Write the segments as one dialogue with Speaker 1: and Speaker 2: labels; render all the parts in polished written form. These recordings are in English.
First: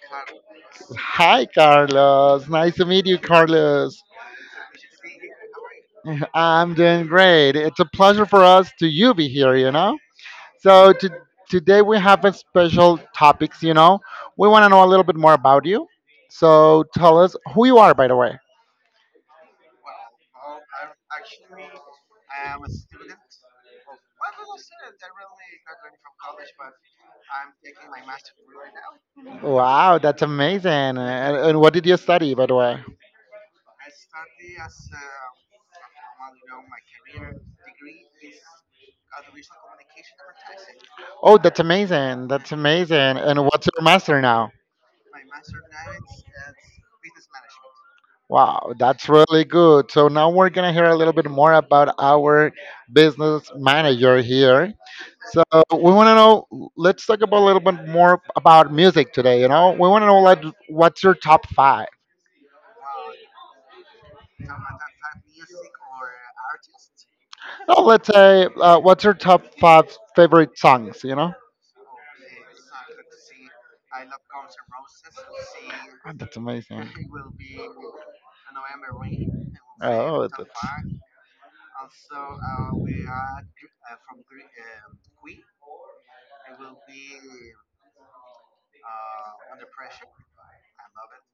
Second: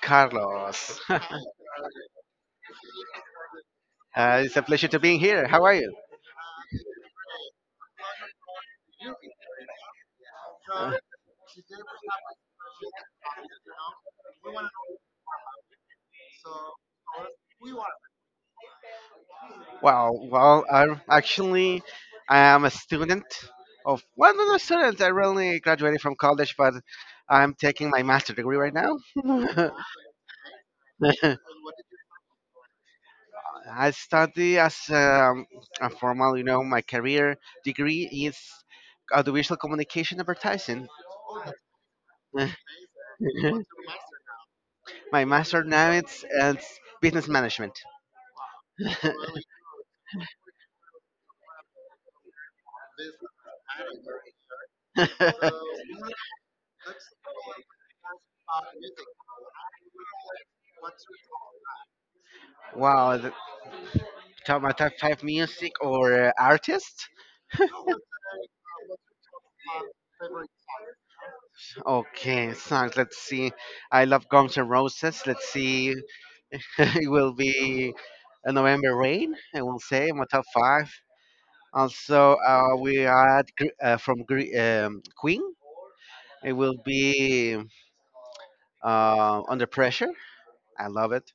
Speaker 1: Carlos.
Speaker 2: Hi, Carlos. Nice to meet you, Carlos.
Speaker 1: It's a pleasure to being here. How are you?
Speaker 2: I'm doing great. It's a pleasure for us to you be here, you know?
Speaker 1: Uh,
Speaker 2: So, today we have a special topics, you know? We want to know a little bit more about you. So, tell us who you are, by the way.
Speaker 1: Wow. Well, I am a student of well, not a student. I really graduated from college, but I'm taking my master degree right now.
Speaker 2: Wow, that's amazing. And what did you study, by the way?
Speaker 1: I study as a formal, my career degree is audiovisual communication advertising.
Speaker 2: Oh, that's amazing. That's amazing. And what's your master now?
Speaker 1: My master now it's business management.
Speaker 2: Wow, that's really good. So now we're going to hear a little bit more about our business manager here. So we want to know, let's talk about a little bit more about music today. You know, we want to know like, what's your top five?
Speaker 1: Wow, th- Top my top five music or artist?
Speaker 2: No, let's say, what's your top five favorite songs, you know?
Speaker 1: Okay, songs. Let's see. I love Guns N' Roses. Let's see.
Speaker 2: Ah, that's amazing.
Speaker 1: It will be a November Rain. I will say my
Speaker 2: Oh,
Speaker 1: top
Speaker 2: that's.
Speaker 1: five. Also, we had Queen. It will be Under Pressure. I love it.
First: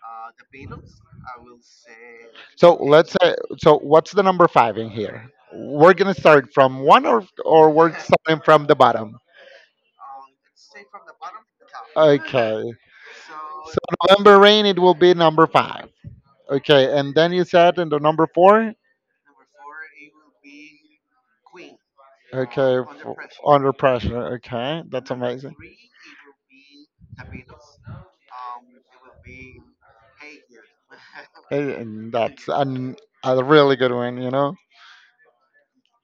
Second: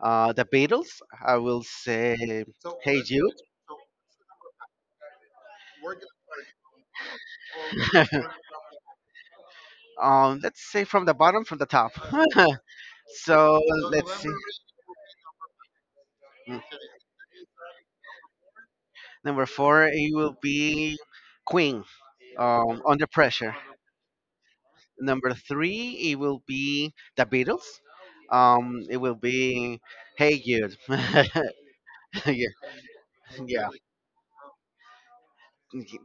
Speaker 1: The Beatles. I will say
Speaker 2: So
Speaker 1: Hey
Speaker 2: let's
Speaker 1: Jude.
Speaker 2: say, so what's the number five in here? We're gonna start from one or we're starting from the bottom.
Speaker 1: Let's say from the bottom, from the top.
Speaker 2: Okay.
Speaker 1: So
Speaker 2: So
Speaker 1: let's see.
Speaker 2: November Rain, it will be number five. Okay, and then you said in the number four.
Speaker 1: Number four, it will be Queen,
Speaker 2: Okay,
Speaker 1: Under Pressure.
Speaker 2: Under Pressure. Okay, that's
Speaker 1: Number
Speaker 2: amazing.
Speaker 1: three, it will be The Beatles. It will be Hey Jude.
Speaker 2: Hey, and
Speaker 1: Yeah,
Speaker 2: that's a
Speaker 1: yeah.
Speaker 2: really good one, you know.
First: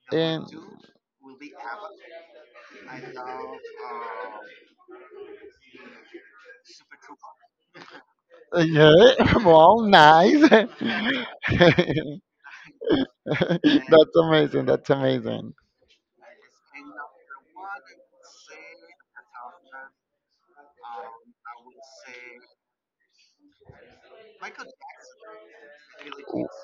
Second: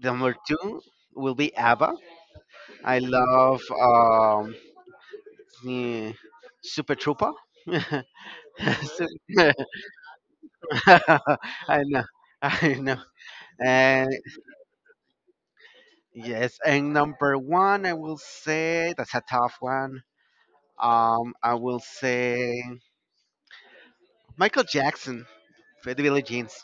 Speaker 1: Number
Speaker 2: And
Speaker 1: two will be ABBA. I love eh, Super Trooper.
Speaker 2: Voodoo.
Speaker 1: So-
Speaker 2: Yeah, well, nice.
Speaker 1: I know, I know. And
Speaker 2: That's amazing. That's amazing.
Speaker 1: yes, and number one, I will say that's a tough one. I will say Michael Jackson for the Billie Jeans.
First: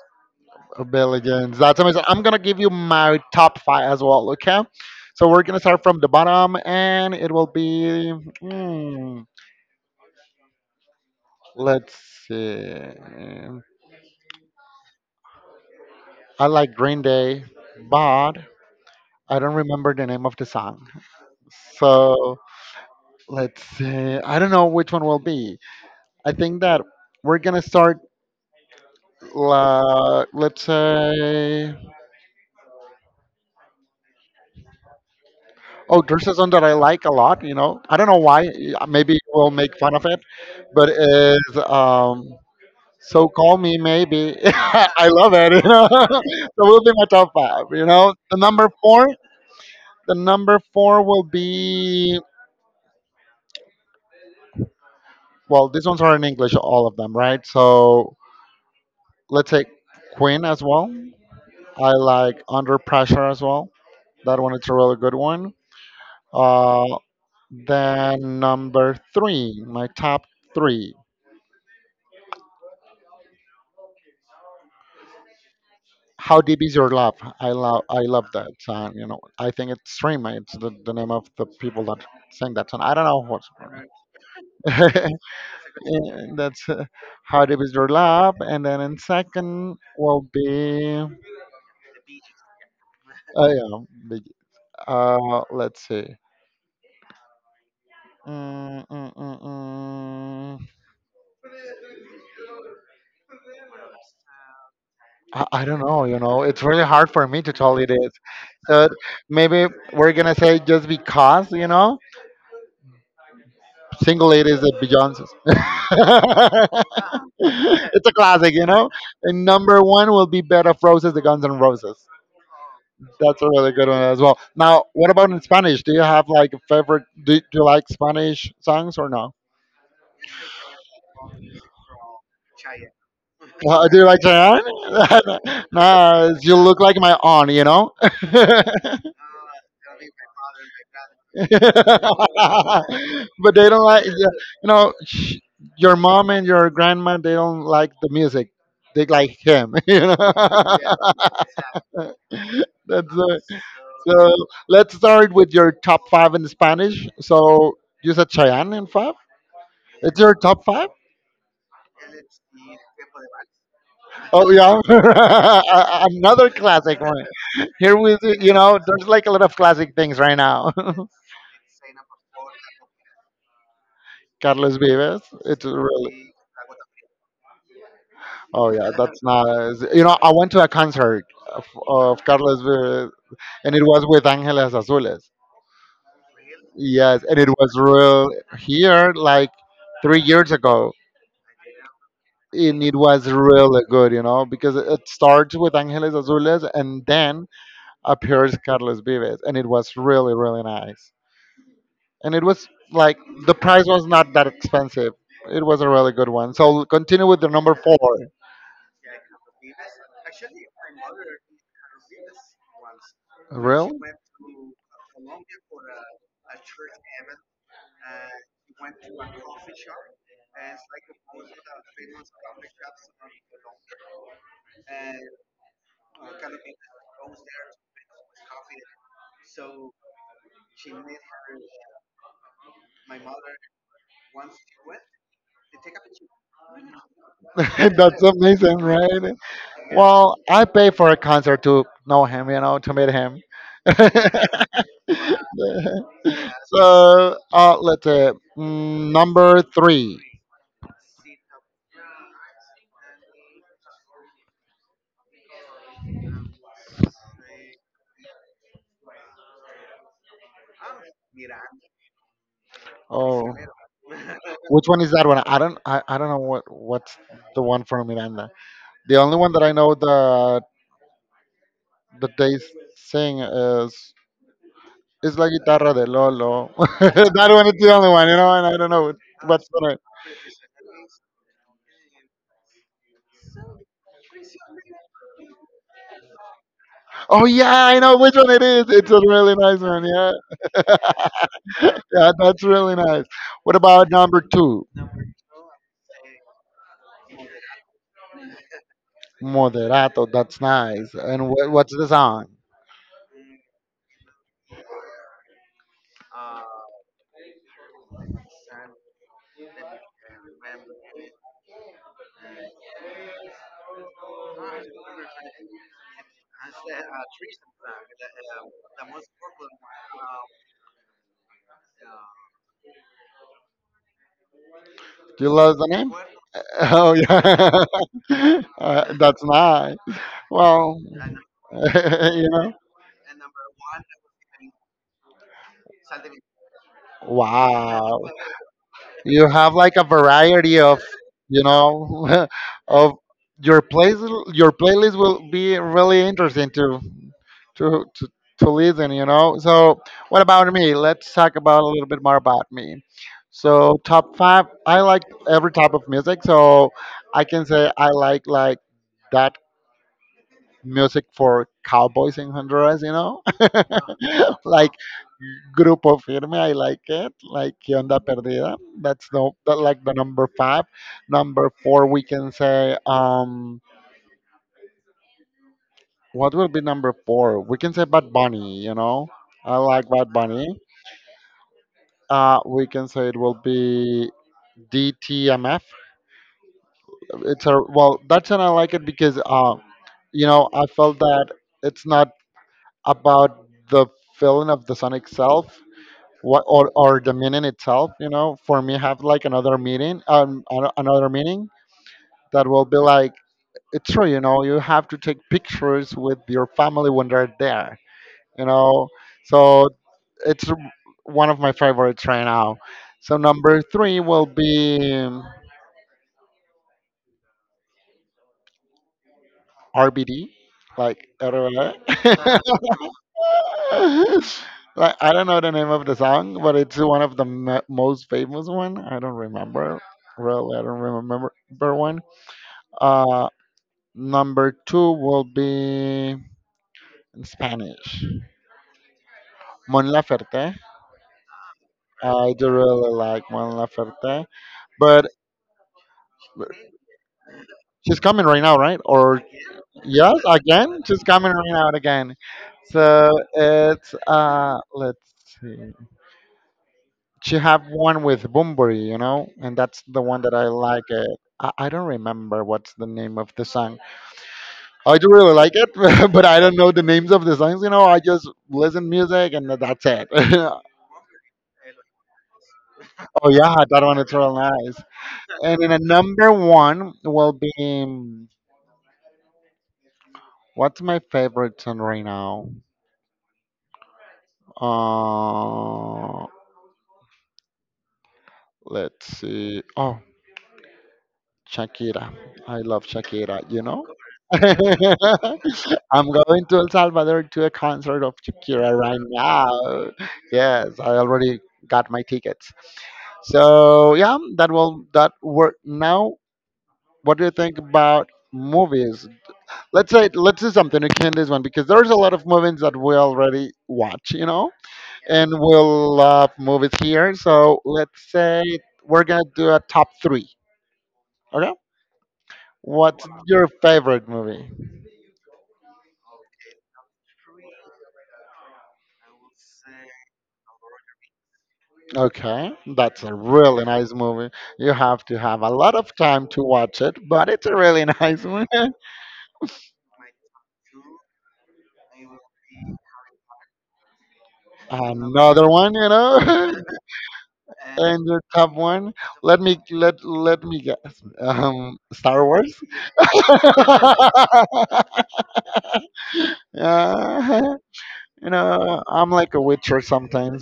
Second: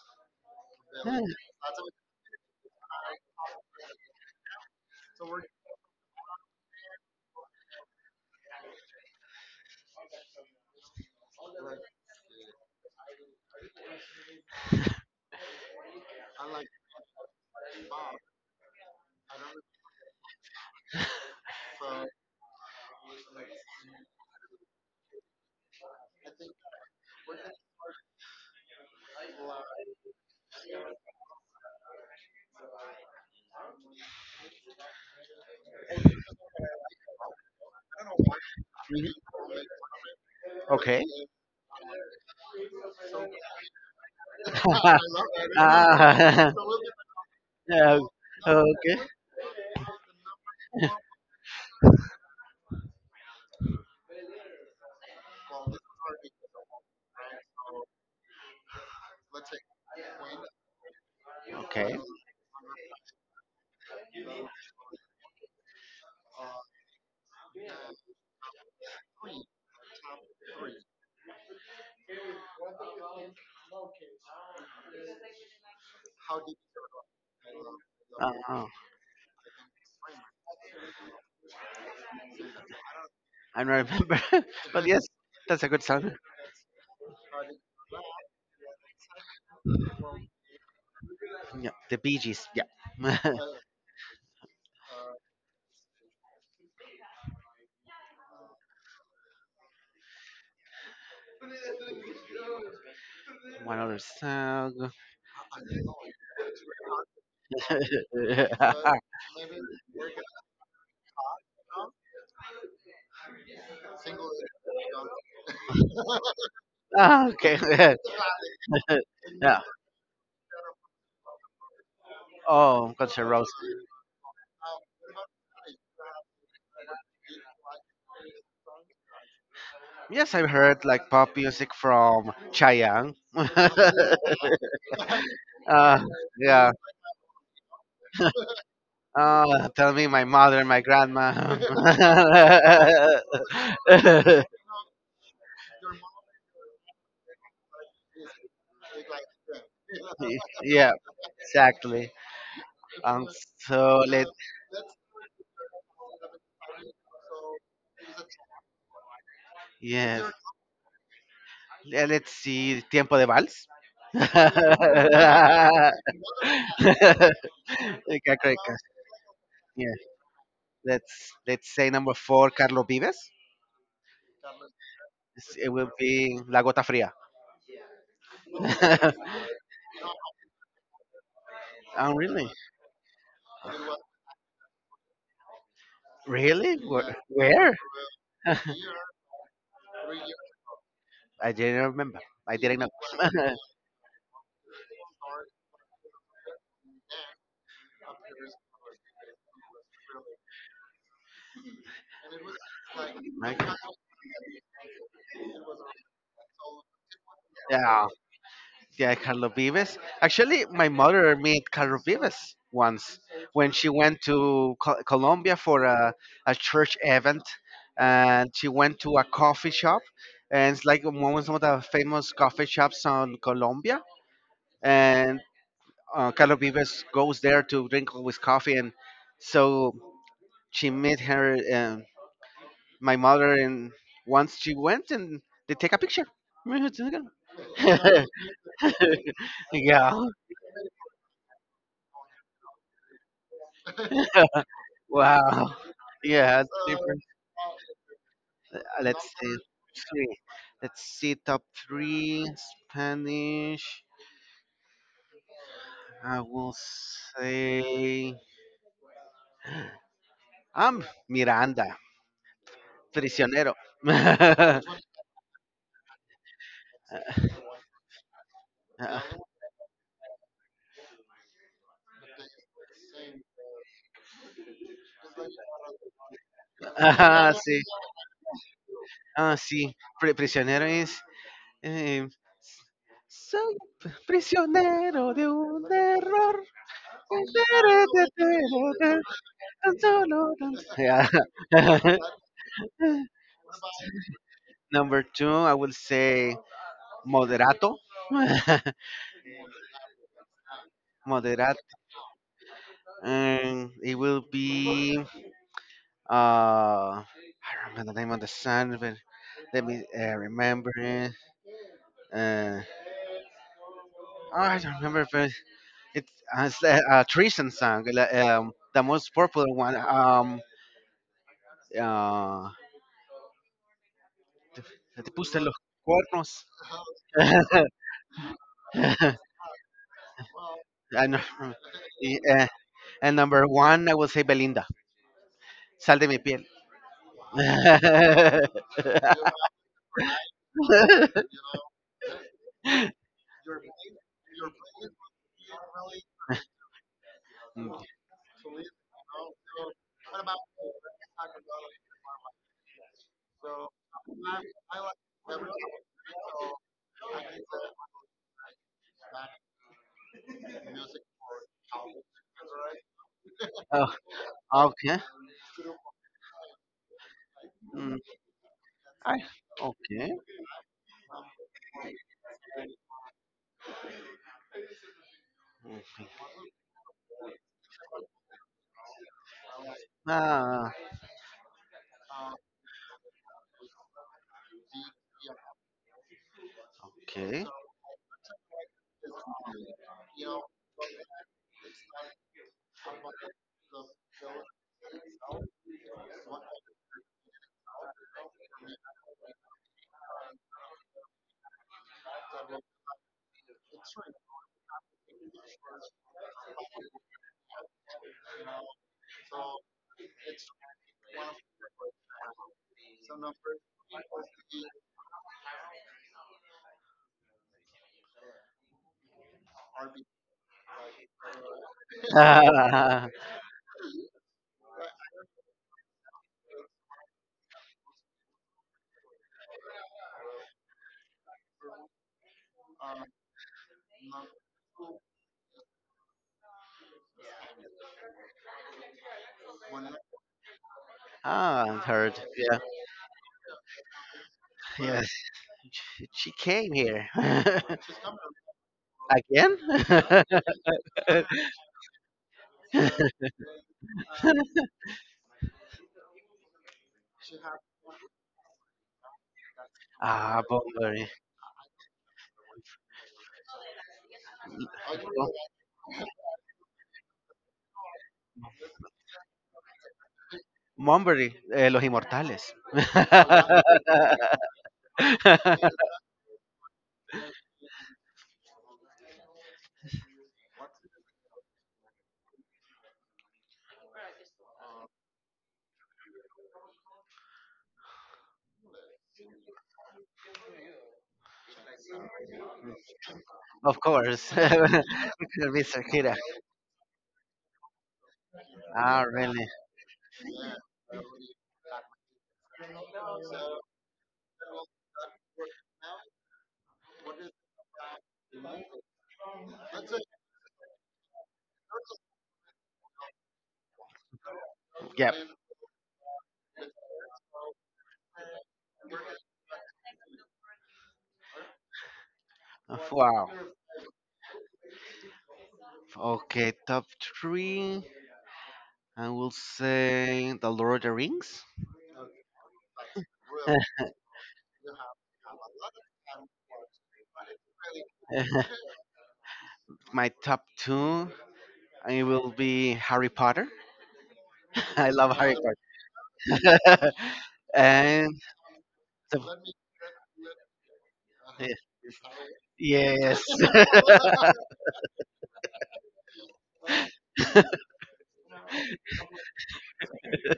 Speaker 2: A
Speaker 1: Yeah,
Speaker 2: billion. That's amazing. I'm gonna give you my top five as well. Okay. So we're gonna start from the bottom, and it will be. mm, let's see. I like Green Day, but I don't remember the name of the song. So let's see. I don't know which one will be. I think that we're gonna start. Let's say. Oh, there's a song that I like a lot. You know, I don't know why.
Speaker 1: really?
Speaker 2: Maybe we'll make fun of it, but
Speaker 1: Okay.
Speaker 2: is so call me maybe. I love it. You know,
Speaker 1: Ah,
Speaker 2: so will be my top five. You
Speaker 1: yeah,
Speaker 2: know, the number
Speaker 1: okay.
Speaker 2: four. The number four will be well. These ones are in English, all of them, right? So let's say Queen as well. I
Speaker 1: Okay.
Speaker 2: like Under Pressure as well. That one is a really good one. Uh, then number three, my top three. How Deep Is Your Love? I love that
Speaker 1: Oh,
Speaker 2: song. You know, I think it's Stream. It's the name of the people that sang that song. I don't know what's.
Speaker 1: I don't remember. But yes, that's a good song.
Speaker 2: And that's How Deep Is Your Love, and then in second will be.
Speaker 1: Yeah, the Bee Gees. Yeah.
Speaker 2: Oh yeah, big, let's see. Mm, mm, mm, mm.
Speaker 1: One other song.
Speaker 2: I don't know. You know, it's really hard for me to tell it is. So maybe we're gonna say just because. You know, Single Ladies at Beyonce's.
Speaker 1: Ah, okay.
Speaker 2: It's a classic, you know. And
Speaker 1: Yeah.
Speaker 2: number one will be Bed of Roses, the Guns N' Roses.
Speaker 1: Oh, Guns N'
Speaker 2: That's a
Speaker 1: Roses.
Speaker 2: really good one as well. Now, what about in Spanish? Do you have like a favorite? Do you like Spanish songs or no?
Speaker 1: Yes, I've heard like pop music from Chayanne.
Speaker 2: Do you like Chayanne?
Speaker 1: uh,
Speaker 2: No, you
Speaker 1: yeah.
Speaker 2: look like my aunt, you know. But
Speaker 1: Oh, tell me my mother and my grandma.
Speaker 2: they don't like, know, sh- your mom and your grandma. They don't like the music. They like him, you know.
Speaker 1: Yeah, exactly.
Speaker 2: That's
Speaker 1: Um, so let
Speaker 2: so. Let's start with your top five in Spanish. So you said Cheyenne in five. It's
Speaker 1: yes,
Speaker 2: your top five?
Speaker 1: let's see Tiempo de Vals.
Speaker 2: Oh yeah, another classic one. Here we,
Speaker 1: Okay,
Speaker 2: you
Speaker 1: great,
Speaker 2: know,
Speaker 1: guys.
Speaker 2: There's like a lot of classic
Speaker 1: Yeah,
Speaker 2: things right now.
Speaker 1: let's say number four, Carlos Vives.
Speaker 2: Carlos Vives. It's
Speaker 1: It will
Speaker 2: really.
Speaker 1: be La Gota Fría.
Speaker 2: Oh yeah, that's nice. You know, I went to a concert of,
Speaker 1: Oh,
Speaker 2: of
Speaker 1: really?
Speaker 2: Carlos Vives, and it was with Angeles Azules.
Speaker 1: Really? Where?
Speaker 2: Yes, and it was
Speaker 1: Where?
Speaker 2: real here like 3 years ago.
Speaker 1: I didn't remember. I
Speaker 2: And
Speaker 1: didn't know.
Speaker 2: it was really good, you know, because it starts with Angeles Azules and then appears Carlos Vives, and it was really, really nice. And it was like the
Speaker 1: Okay.
Speaker 2: price was not that expensive. It was a really good one. So continue with the number four.
Speaker 1: Yeah. Yeah, Carlo Vives. Actually, my mother met Carlo Vives once when she
Speaker 2: Really?
Speaker 1: went to Colombia for a church event, and she went to a coffee shop, and it's like one of the famous coffee shops on Colombia, and Carlo Vives goes there to drink with coffee, and so she met her, my mother, and once she went, and they take a picture.
Speaker 2: That's amazing, right?
Speaker 1: Yeah.
Speaker 2: Well, I pay for a concert to know him, you know, to meet him.
Speaker 1: Wow. Yeah, different.
Speaker 2: So let's say
Speaker 1: Let's see.
Speaker 2: number three.
Speaker 1: Three. Let's see. Top three Spanish. I will say. I'm Miranda.
Speaker 2: Oh.
Speaker 1: Prisionero.
Speaker 2: Which one is that one? I don't know what's the one from Miranda. The only one that I know that they sing is La Guitarra de Lolo. That
Speaker 1: Ah, ah,
Speaker 2: one is
Speaker 1: sí.
Speaker 2: the only one, you know, and I don't know
Speaker 1: Ah,
Speaker 2: what's the
Speaker 1: sí.
Speaker 2: name.
Speaker 1: Prisionero es. eh, Soy prisionero de un error.
Speaker 2: Oh yeah, I know which one it is. It's a really nice one, yeah.
Speaker 1: Yeah.
Speaker 2: Yeah, that's really nice. What about number two?
Speaker 1: Number two, I will say. Moderato.
Speaker 2: Moderato, that's nice. And what's
Speaker 1: Moderato.
Speaker 2: the song?
Speaker 1: And it will be I don't remember the name of the song, but let me remember it. Uh, oh, I don't remember, but it's a Treason song, the most popular one. Uh, te, te
Speaker 2: Do you
Speaker 1: puse los
Speaker 2: love the name?
Speaker 1: cuernos.
Speaker 2: Oh yeah, that's nice. Well,
Speaker 1: and,
Speaker 2: you
Speaker 1: uh,
Speaker 2: know,
Speaker 1: and number one, I will say Belinda. Sal de mi piel.
Speaker 2: wow, you have like a variety of, you know, of your place your playlist will be really interesting to to to, to listen, you know. So what about me? Let's talk about a little bit more about me. So top five, I like every type of music. So I can say I like that music for cowboys in Honduras, you know.
Speaker 1: Oh,
Speaker 2: Like
Speaker 1: okay.
Speaker 2: Group of Firme, I like it. Like
Speaker 1: Mm,
Speaker 2: Onda Perdida, that's
Speaker 1: I
Speaker 2: no, that like the
Speaker 1: okay.
Speaker 2: number five. Number four, we can say
Speaker 1: Mm.
Speaker 2: what will be number four? We can say Bad Bunny. You know, I like Bad Bunny.
Speaker 1: Ah,
Speaker 2: We can say it will be DTMF. It's
Speaker 1: okay.
Speaker 2: a well, that's, and I like it because you know, I felt that it's not about the feeling of the song itself. What or the meeting itself, you know, for me have like another meeting, another meeting that will be like it's true. You know, you have to take pictures with your family when they're there, you know. So it's one of my favorites right now. So number three will be RBD, like,
Speaker 1: Ah,
Speaker 2: like, I don't know the name of the song, but it's one of the most famous one. I don't remember, really. I don't remember one. Uh, Number two will be in Spanish. Mon Laferte.
Speaker 1: ah, I've heard.
Speaker 2: I do
Speaker 1: Yeah,
Speaker 2: really like Mon Laferte, but
Speaker 1: yes. She came here
Speaker 2: she's coming right now, right? Or
Speaker 1: again.
Speaker 2: yes, again, she's coming right now again. So it's let's see. She have one with Bumburi, you know, and that's the one that I like
Speaker 1: Bunbury.
Speaker 2: it. I don't remember what's the name of the song. I do really
Speaker 1: Bu-
Speaker 2: like it, but I don't know the names of the songs. You know, I just listen music and that's it.
Speaker 1: Bunbury, Los Inmortales.
Speaker 2: Oh yeah, that one is real nice. And in a number one will be what's my favorite song right now? Uh, let's see. Oh, Shakira. I love Shakira. You
Speaker 1: Of
Speaker 2: know.
Speaker 1: course, Mr.
Speaker 2: I'm
Speaker 1: Kira.
Speaker 2: going to El Salvador to a concert of Shakira right
Speaker 1: Ah, really?
Speaker 2: now. Yes, I already got my tickets. So yeah, that will that work now. What do you think about movies? Let's say let's do something akin this one because there's a lot of movies that we already watch, you know,
Speaker 1: Yep.
Speaker 2: and we'll love movies here. So let's say we're gonna do a top three. Okay, what's
Speaker 1: Wow.
Speaker 2: your favorite movie?
Speaker 1: Okay, top three. I will say The Lord of the Rings.
Speaker 2: Okay, that's a really nice movie. You have to have a lot of time to watch it, but it's a really nice one.
Speaker 1: My top two. It will be Harry Potter. I love Harry
Speaker 2: Another one, you know,
Speaker 1: Potter.
Speaker 2: and
Speaker 1: And
Speaker 2: your top one. Let
Speaker 1: the,
Speaker 2: me let let me guess.
Speaker 1: eh,
Speaker 2: Star Wars.
Speaker 1: yes.
Speaker 2: Yeah, you know, I'm like a witcher sometimes.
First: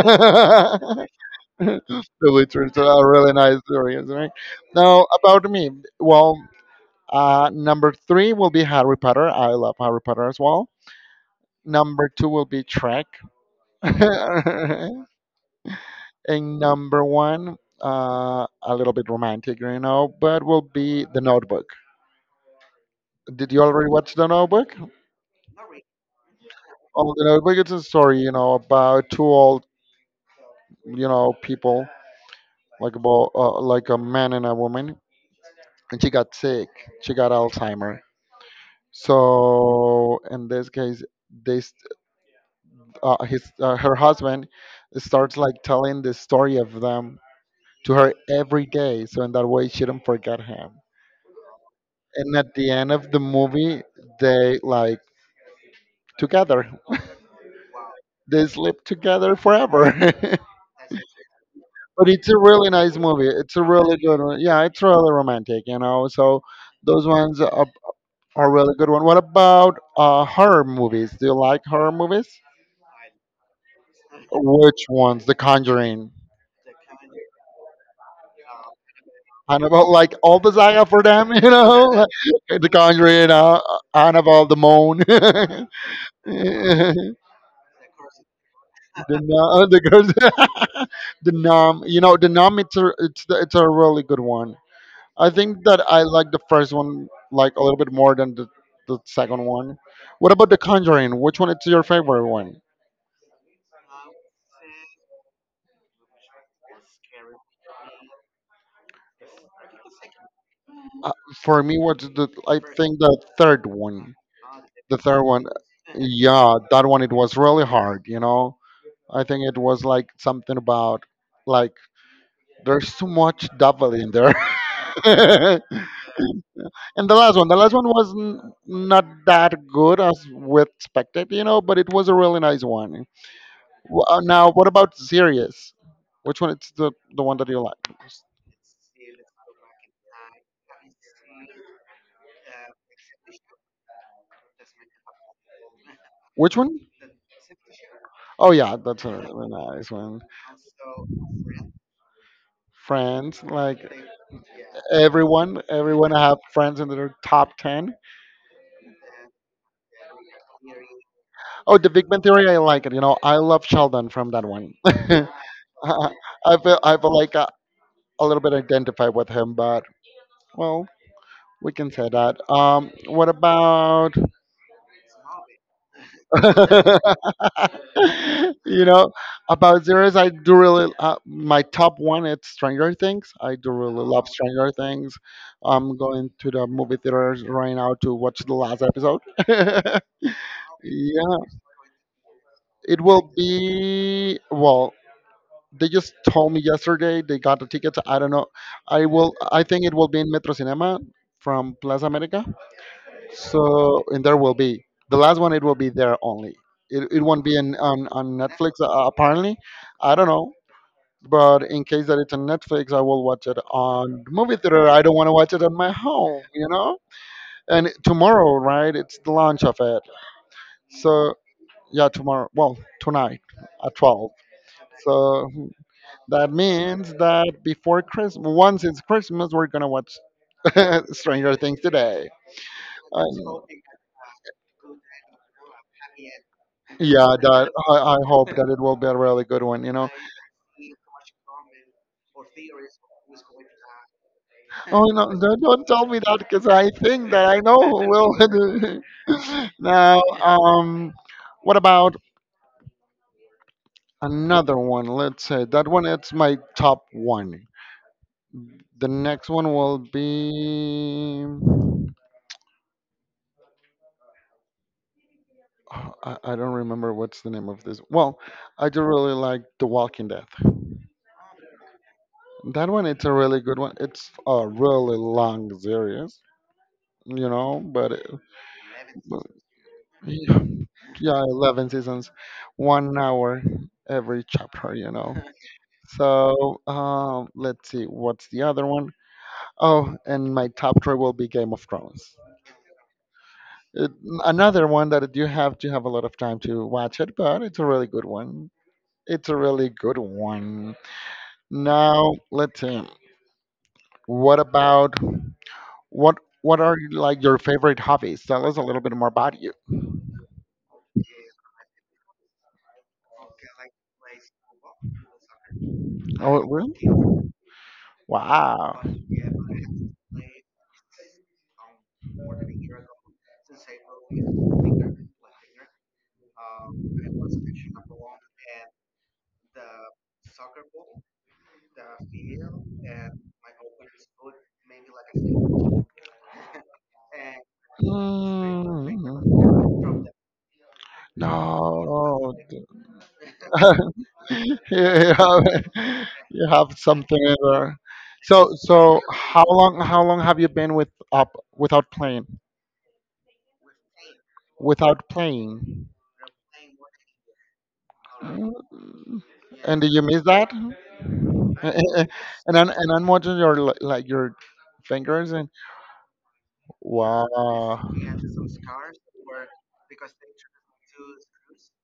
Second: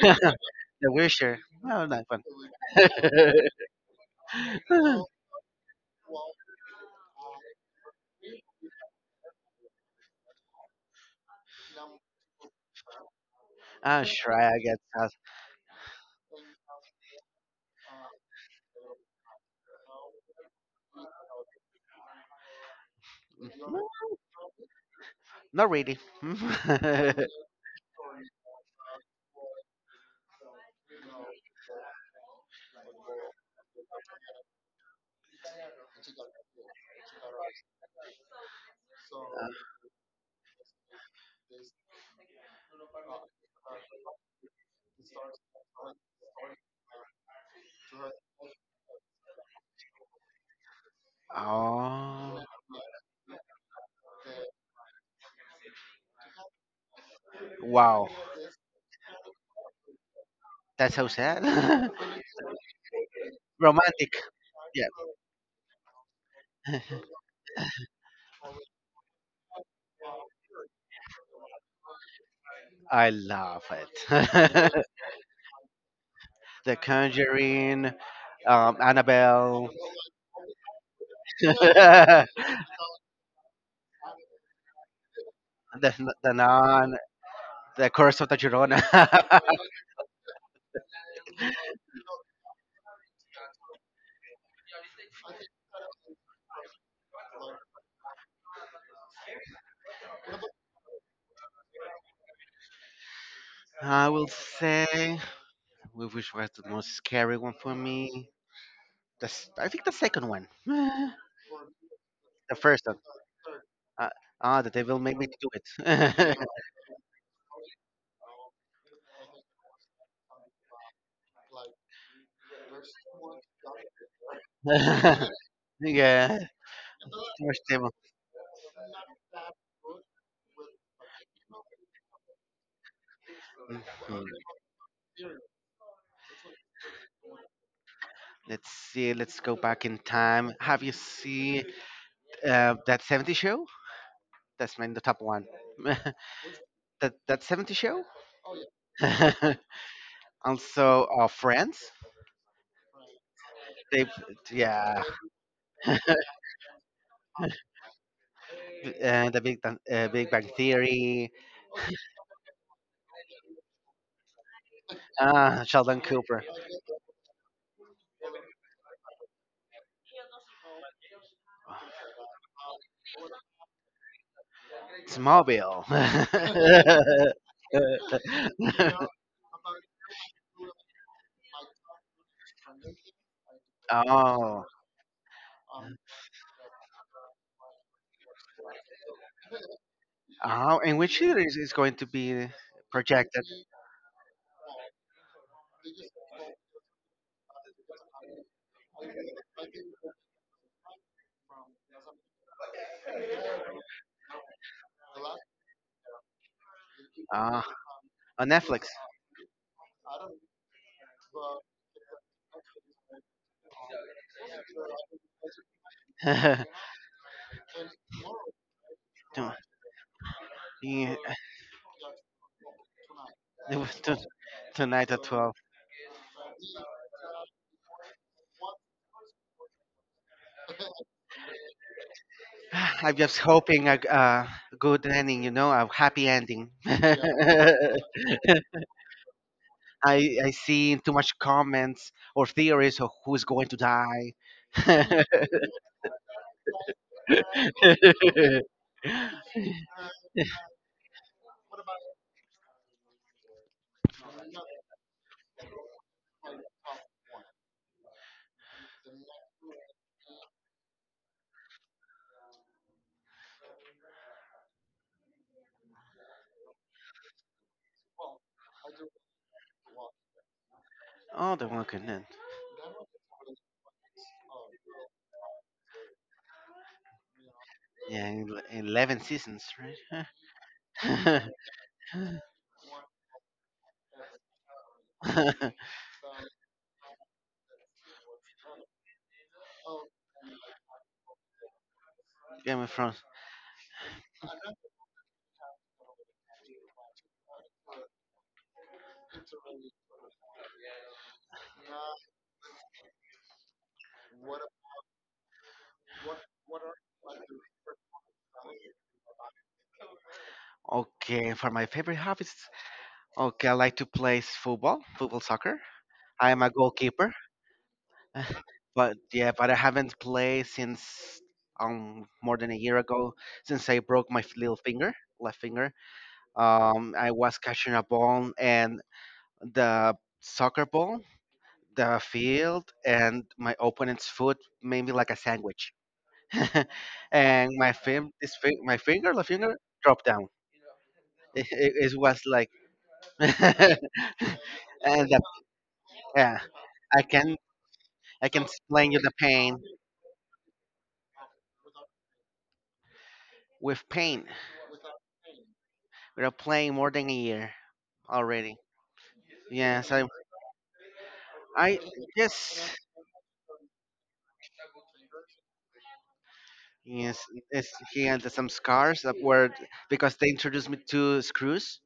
Speaker 1: The Wisher. No, not fun.
Speaker 2: witchers are really nice stories, right? Now, about me, well, number three will be Harry Potter. I love Harry Potter as well. Number two will be Trek.
Speaker 1: Ah, sure, I guess.
Speaker 2: And number one, a little bit romantic, you know, but will be The Notebook. Did you already watch The Notebook?
Speaker 1: Not really.
Speaker 2: Oh, The Notebook is a story, about two old, you know, people, like a man and a woman, and she got sick. She got Alzheimer. So in this case, this his her husband starts like telling the story of them to her every day. So in that way, she don't forget him. And
Speaker 1: Oh,
Speaker 2: at the end of the movie, they like together.
Speaker 1: wow.
Speaker 2: They sleep together forever. But
Speaker 1: That's so sad.
Speaker 2: it's a really nice movie. It's a really
Speaker 1: Romantic.
Speaker 2: good one. Yeah, it's
Speaker 1: Yeah,
Speaker 2: really romantic, you know. So those ones, a really good one. What about horror movies? Do you like horror movies?
Speaker 1: I love it.
Speaker 2: Which ones? The Conjuring.
Speaker 1: The Conjuring, Annabelle,
Speaker 2: Annabelle, like all the saga for them, you know?
Speaker 1: the,
Speaker 2: The Conjuring, Annabelle, the Moan, the,
Speaker 1: the Nun.
Speaker 2: Nun-
Speaker 1: The Curse of the Girona.
Speaker 2: the, Curse- the Nom. You know, the Numb. It's a really good one. I think that I like the first one like a little bit more than the second one. What about The Conjuring? Which one is your favorite one?
Speaker 1: I will say, which was the most scary one for me? I think the second one.
Speaker 2: Uh, for me,
Speaker 1: The
Speaker 2: I
Speaker 1: first one.
Speaker 2: think the third
Speaker 1: Uh,
Speaker 2: one,
Speaker 1: the devil
Speaker 2: the
Speaker 1: made
Speaker 2: third
Speaker 1: me
Speaker 2: one,
Speaker 1: do it.
Speaker 2: yeah, that one it was really hard. You know, I think it was like something about like there's too much double in there. And
Speaker 1: Yeah,
Speaker 2: the
Speaker 1: George
Speaker 2: last one
Speaker 1: Devil.
Speaker 2: was not that good as we expected, you know, but it was a really nice one.
Speaker 1: Mhm.
Speaker 2: Now, what about Sirius? Which one is the one that you like?
Speaker 1: Let's see. Let's go back in time. Have you seen that 70 show? That's my the top one.
Speaker 2: Which one?
Speaker 1: that that 70 show.
Speaker 2: Oh yeah, that's a really nice one.
Speaker 1: Also, Friends.
Speaker 2: Friends, like.
Speaker 1: They, yeah.
Speaker 2: Everyone I have friends in their top 10.
Speaker 1: The Big Bang Theory.
Speaker 2: Oh, the Big Bang Theory, I like it, you know. I love Sheldon from that one. i
Speaker 1: Ah, Sheldon Cooper.
Speaker 2: feel i feel like a little bit identified with him, but well, we can say that. What about,
Speaker 1: Smallville.
Speaker 2: you know, about zeros? I do really, my top one, it's Stranger Things. I do really love
Speaker 1: Oh.
Speaker 2: Stranger Things. I'm going to the movie theaters right now to watch the last episode.
Speaker 1: Oh, and which year
Speaker 2: Yeah,
Speaker 1: is going to be
Speaker 2: it will
Speaker 1: projected?
Speaker 2: be, well. They just told me yesterday they got the tickets. I don't know. I will. I think it will be in Metro Cinema from Plaza America. So, and there will be the last one. It will be there only. It won't be
Speaker 1: Ah,
Speaker 2: in on
Speaker 1: on
Speaker 2: Netflix,
Speaker 1: Netflix.
Speaker 2: apparently. I don't know. But in case that it's on Netflix, I will watch it on the movie theater. I don't want to watch it on my home, you know. And tomorrow, right? It's the
Speaker 1: To-
Speaker 2: launch of it.
Speaker 1: yeah,
Speaker 2: So yeah, tomorrow. Well, tonight at
Speaker 1: to-
Speaker 2: 12.
Speaker 1: Tonight at
Speaker 2: So
Speaker 1: 12.
Speaker 2: that means that before Christmas, once it's Christmas, we're gonna watch Stranger Things today.
Speaker 1: I'm
Speaker 2: I
Speaker 1: just
Speaker 2: know.
Speaker 1: hoping a good ending, a happy ending.
Speaker 2: Yeah, that I, I hope that it will be a really good one, you know.
Speaker 1: I see too much comments or theories of who's going to die.
Speaker 2: Oh no! Don't tell me that, because I think that I know who will. Now, what about another one? Let's say that one. It's my top one. The next one will be, oh, I don't remember what's the name of this. Well, I do really like The Walking Dead.
Speaker 1: Oh, the Walking Dead.
Speaker 2: That one, it's a really good one. It's a really long series, you know, but
Speaker 1: Yeah,
Speaker 2: it,
Speaker 1: 11
Speaker 2: but-
Speaker 1: seasons, right?
Speaker 2: yeah, yeah, 11 seasons, 1 hour every chapter, you know. So, let's see, what's the other one? Oh, and my top three will be Game of Thrones.
Speaker 1: Game of Thrones.
Speaker 2: It, another one that you have to have a lot of time to watch it, but it's a really good one. It's a really good one. Now, let's see. What about what what are like your favorite hobbies? Tell us a little bit more about you.
Speaker 1: Okay, for my favorite hobbies, okay, I like to play football, football soccer. I am
Speaker 2: Oh,
Speaker 1: a goalkeeper,
Speaker 2: really? Wow.
Speaker 1: but yeah, but I haven't played since more than a year ago, since I broke my little finger, left finger. I was catching a ball and the soccer ball, the field, and my opponent's foot made me like a sandwich. And my fin- this fi- my finger, the finger dropped
Speaker 2: Mm.
Speaker 1: down. It was
Speaker 2: No.
Speaker 1: like, and
Speaker 2: You
Speaker 1: the,
Speaker 2: have,
Speaker 1: yeah,
Speaker 2: you have
Speaker 1: I
Speaker 2: something
Speaker 1: can
Speaker 2: in there.
Speaker 1: I can
Speaker 2: So
Speaker 1: explain you the
Speaker 2: how
Speaker 1: pain
Speaker 2: long have you been without playing?
Speaker 1: with pain.
Speaker 2: Without playing.
Speaker 1: We're playing more than a year already.
Speaker 2: Mm. And do
Speaker 1: Yes,
Speaker 2: you miss that?
Speaker 1: I
Speaker 2: and and,
Speaker 1: yes
Speaker 2: and I'm watching your like your fingers and
Speaker 1: yes.
Speaker 2: wow,
Speaker 1: He had some scars that were because they introduced me to screws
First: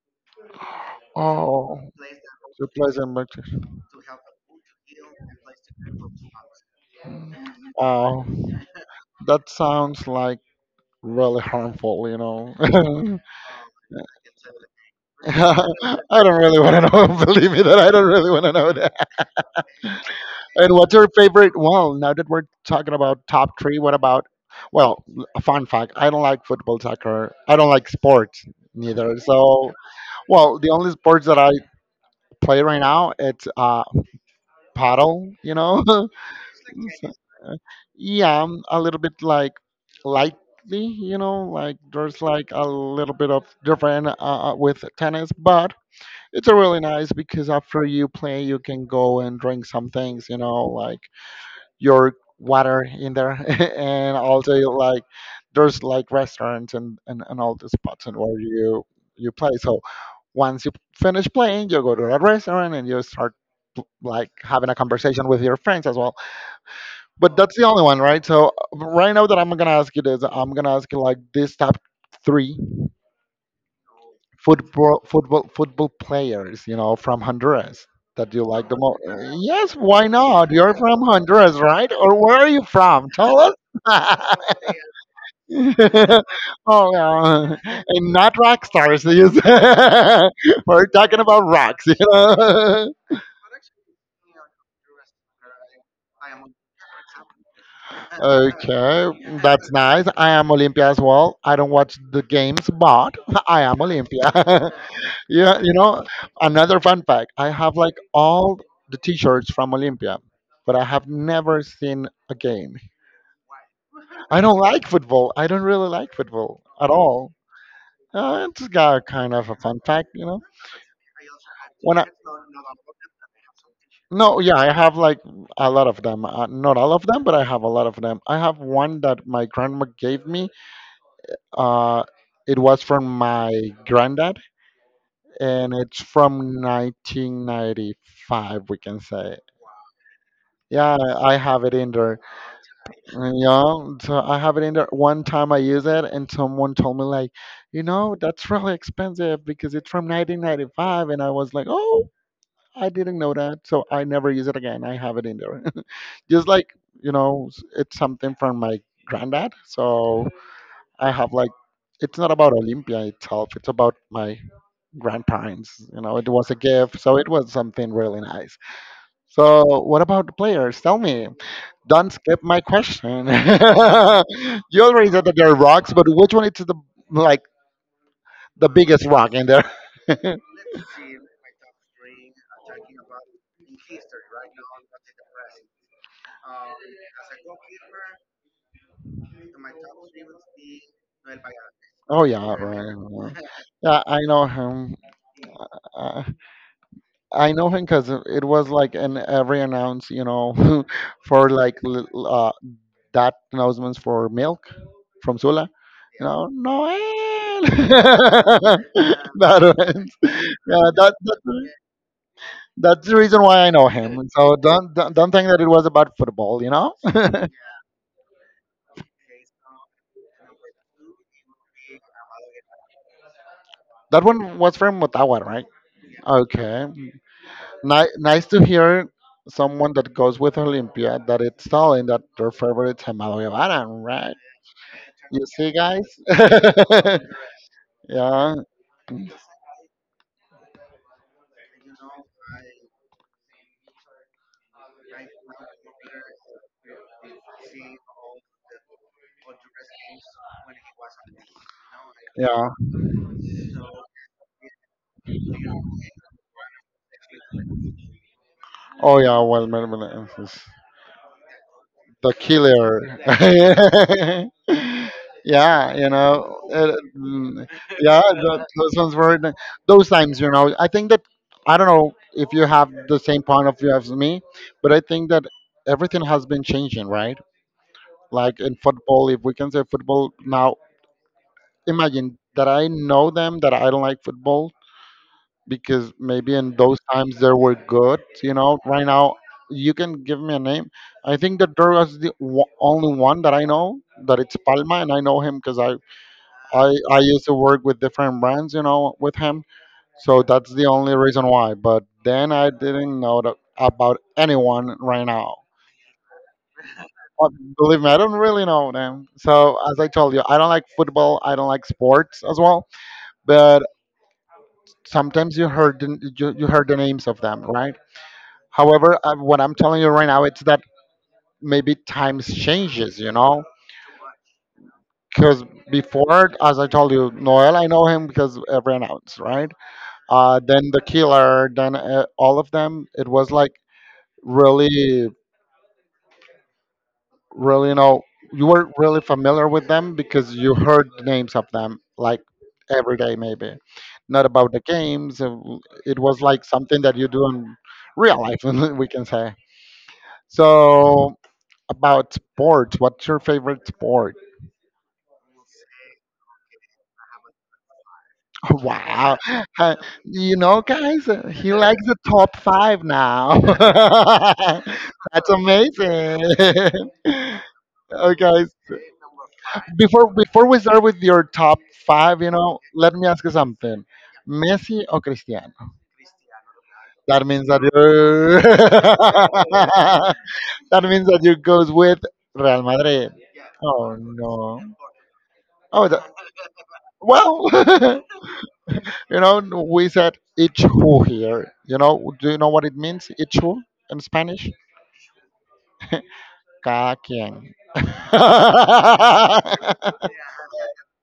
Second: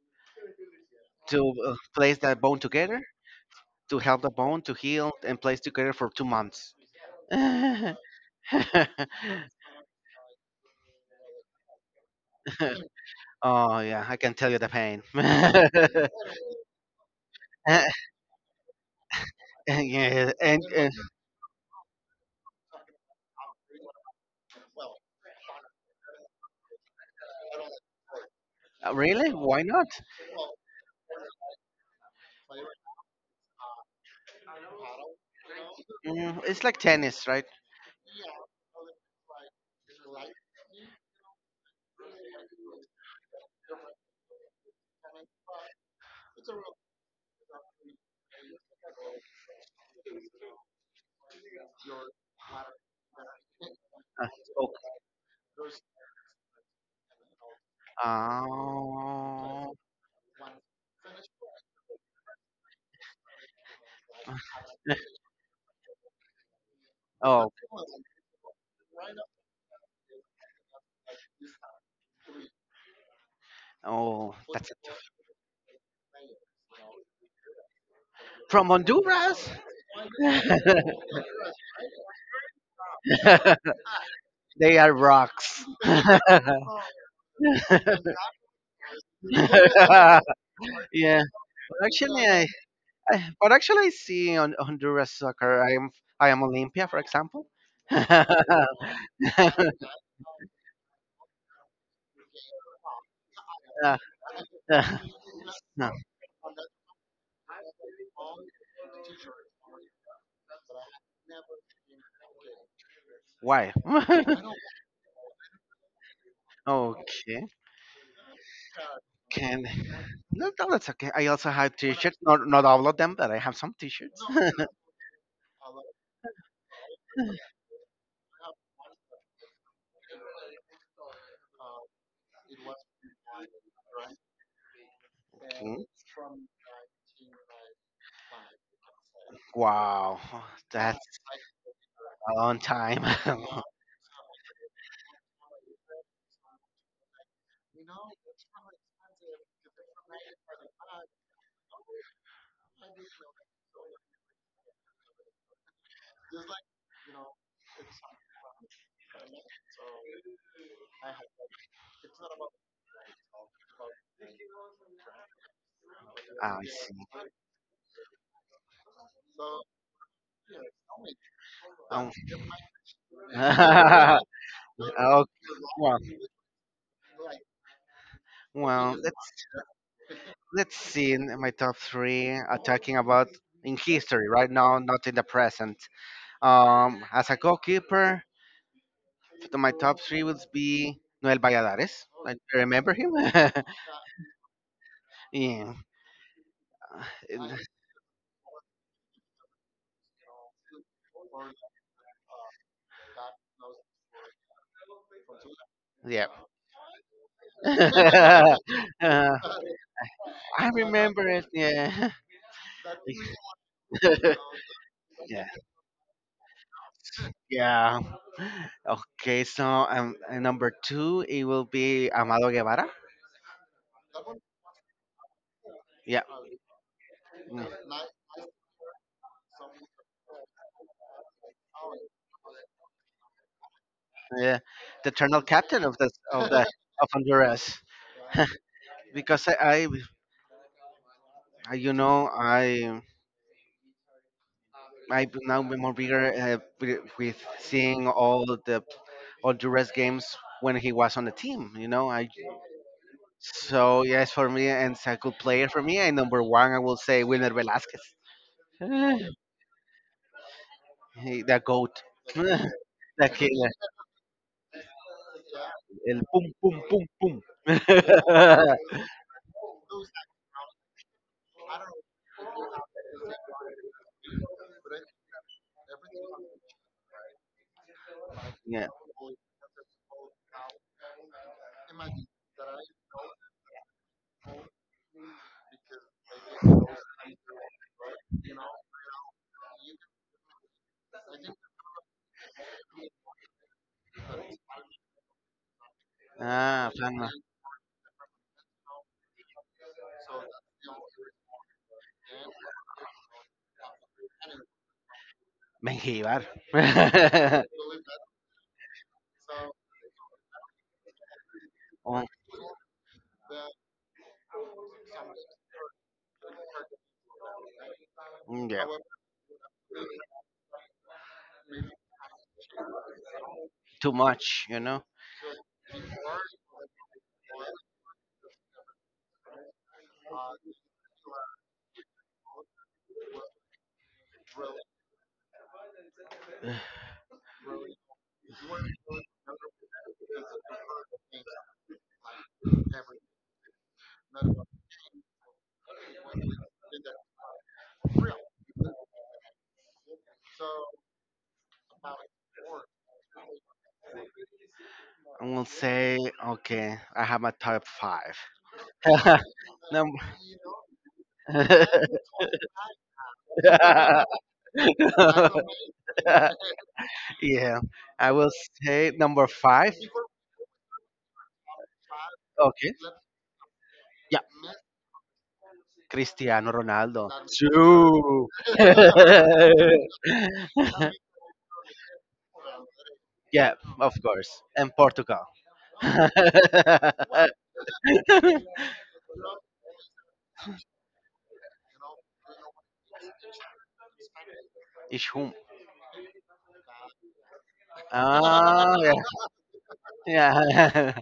Speaker 1: to
Speaker 2: oh,
Speaker 1: place that bone
Speaker 2: the
Speaker 1: together
Speaker 2: pleasant pictures.
Speaker 1: to help the bone to heal and place together for 2 months.
Speaker 2: Mm.
Speaker 1: Oh
Speaker 2: Wow, that sounds like really harmful, you know.
Speaker 1: yeah, I can tell you the pain.
Speaker 2: I don't really want to know. Believe me, that I don't really want to know that.
Speaker 1: Yeah, and
Speaker 2: And what's your favorite? Well, now that we're talking about top three, what about? Well, a fun fact: I don't like football, soccer. I don't like sports neither.
Speaker 1: really, why
Speaker 2: So,
Speaker 1: not?
Speaker 2: well, the only sports that I play right now, it's paddle, you know.
Speaker 1: Mm, it's like
Speaker 2: So,
Speaker 1: tennis, right?
Speaker 2: uh, yeah, I'm a little bit like lightly, you know, like there's like a little bit of different, with tennis, but it's a really nice because after you play, you can go and drink some things, you know, like your water in there, and also
Speaker 1: Oh,
Speaker 2: like there's like restaurants and, all the spots and where you play.
Speaker 1: oh,
Speaker 2: So once you finish playing, you go to a restaurant and you start like having a conversation with your friends as well. But
Speaker 1: oh,
Speaker 2: that's the only one, right? So right now that I'm gonna ask you this, I'm gonna ask you like this, top three
Speaker 1: oh, that's it.
Speaker 2: football players, you know, from Honduras that you like
Speaker 1: From
Speaker 2: the most?
Speaker 1: Honduras,
Speaker 2: Yes, why not? You're from Honduras, right? Or where are you from? Tell us.
Speaker 1: they are rocks.
Speaker 2: Oh, yeah, and not rock stars, you said. We're talking
Speaker 1: Yeah,
Speaker 2: about
Speaker 1: but
Speaker 2: rocks, you
Speaker 1: actually, I,
Speaker 2: know.
Speaker 1: actually I see on Honduras soccer. I am Olympia, for example.
Speaker 2: Okay, that's nice. I am Olympia as well. I don't watch the games, but I am
Speaker 1: Yeah,
Speaker 2: Olympia.
Speaker 1: yeah.
Speaker 2: Yeah, you
Speaker 1: No,
Speaker 2: know, another fun fact, I have like all the t-shirts from Olympia, but I have never seen a game.
Speaker 1: why?
Speaker 2: I don't like football. I don't really like football at all.
Speaker 1: Okay,
Speaker 2: It's got kind of a
Speaker 1: can
Speaker 2: fun fact, you know.
Speaker 1: no, no, that's okay. I also have
Speaker 2: When I,
Speaker 1: t-shirts. Not all of them, but I have some t-shirts.
Speaker 2: no, yeah,
Speaker 1: Okay.
Speaker 2: I have like a lot of them. Not all of them, but I have a lot of them. I have one that my grandma gave me. Uh, it was from my granddad, and it's from 1995, we can say.
Speaker 1: Wow,
Speaker 2: Yeah,
Speaker 1: that's
Speaker 2: I have it in there.
Speaker 1: a long time. I
Speaker 2: Yeah, so I have it in there. One time I use it, and someone told me like, you know, that's really expensive because it's from 1995, and I was like, oh, I didn't know that, so I never use it again. I have it in there, just like, you know, it's something from my granddad, so I have like, it's not about Olympia itself. It's about my grandparents. You know, it was a
Speaker 1: see.
Speaker 2: gift, so it was something really nice. So, what about the players? Tell me.
Speaker 1: Oh.
Speaker 2: Don't skip my question. You already said that there
Speaker 1: Okay.
Speaker 2: are rocks, but which one is the like the
Speaker 1: Well,
Speaker 2: biggest
Speaker 1: well,
Speaker 2: rock in there?
Speaker 1: let's see in my top three, talking about in history right now, not in the present, as a goalkeeper, my top three would be Noel Valladares.
Speaker 2: Oh
Speaker 1: I
Speaker 2: yeah, right.
Speaker 1: remember
Speaker 2: Right,
Speaker 1: him.
Speaker 2: right. Yeah, I know him.
Speaker 1: Yeah.
Speaker 2: Uh,
Speaker 1: Uh,
Speaker 2: I know him because it was like in every announce, you know, for like that announcements for milk from Sula. You
Speaker 1: yeah.
Speaker 2: know, Noel. That
Speaker 1: Uh,
Speaker 2: one.
Speaker 1: I
Speaker 2: Yeah,
Speaker 1: remember
Speaker 2: that.
Speaker 1: it. Yeah.
Speaker 2: That's the reason why I know him. So don't think
Speaker 1: Yeah,
Speaker 2: that it was about football, you know. That
Speaker 1: yeah, okay. So number two, it will be Amado Guevara.
Speaker 2: one was from Motagua, right?
Speaker 1: Yeah.
Speaker 2: Okay.
Speaker 1: Mm.
Speaker 2: Nice to hear someone that goes with Olympia that it's telling that their favorite is Amado Guevara, right?
Speaker 1: Yeah, the eternal
Speaker 2: You see,
Speaker 1: captain
Speaker 2: guys.
Speaker 1: of the of Honduras.
Speaker 2: Yeah,
Speaker 1: Because I you know I now be more bigger, with seeing all the all Honduras games when he was on the team. You know. I
Speaker 2: yeah.
Speaker 1: so Yes, for me, and it's a good player for me. And number one, I will say Wilmer Velasquez.
Speaker 2: Oh yeah. Well, well, well,
Speaker 1: The goat,
Speaker 2: the killer.
Speaker 1: the killer,
Speaker 2: Yeah, you
Speaker 1: el pum
Speaker 2: know,
Speaker 1: pum pum pum.
Speaker 2: yeah, those ones were the- those times. You know, I think that I don't know if you have the same point of view as me, but I think that everything has been changing, right? Like in
Speaker 1: Yeah.
Speaker 2: football, if we can say football now, imagine that I know them that I don't like football because maybe in those times they were good. You know, right now you can give me a name. I think that there was the only one that I know that it's Palma, and I know him because I, I
Speaker 1: Ah,
Speaker 2: I
Speaker 1: fan.
Speaker 2: used to work with different brands, you know, with him, so that's the only reason why. But then I didn't know that about anyone right now.
Speaker 1: Menjivar.
Speaker 2: But believe me, I don't really know them. So as I told you, I don't like football. I don't like
Speaker 1: Oh,
Speaker 2: sports as well. But sometimes you heard the, you heard the names of them, right?
Speaker 1: mm, yeah,
Speaker 2: However, I, what I'm telling you right now, it's that maybe times changes, you know,
Speaker 1: too much, you know.
Speaker 2: because before, as I told you, Noel, I know him because every announce, right? Then the killer, then all of them, it was like really, really, you know, you were really familiar with them because you heard the names of them like every day, maybe. Not about the games. It was like something that you do in real life, we can say. So about sports. What's your favorite sport?
Speaker 1: I will say, okay, I have my top five.
Speaker 2: Wow. Uh,
Speaker 1: Num-
Speaker 2: you know, guys, he likes the top five now. That's amazing.
Speaker 1: yeah, I
Speaker 2: Oh,
Speaker 1: will
Speaker 2: guys,
Speaker 1: say number five.
Speaker 2: before we start with your top five, you know,
Speaker 1: Okay,
Speaker 2: let me ask you something.
Speaker 1: yeah,
Speaker 2: Messi or Cristiano?
Speaker 1: Cristiano Ronaldo.
Speaker 2: That means that you
Speaker 1: True.
Speaker 2: that means that you goes with Real Madrid.
Speaker 1: Yeah, of
Speaker 2: Oh
Speaker 1: course,
Speaker 2: no.
Speaker 1: and Portugal.
Speaker 2: Oh, the, well. You know, we said ichu here. You know, do you know what it means, ichu, in Spanish?
Speaker 1: Ich hum.
Speaker 2: Cada quien.
Speaker 1: Ah, yeah, yeah.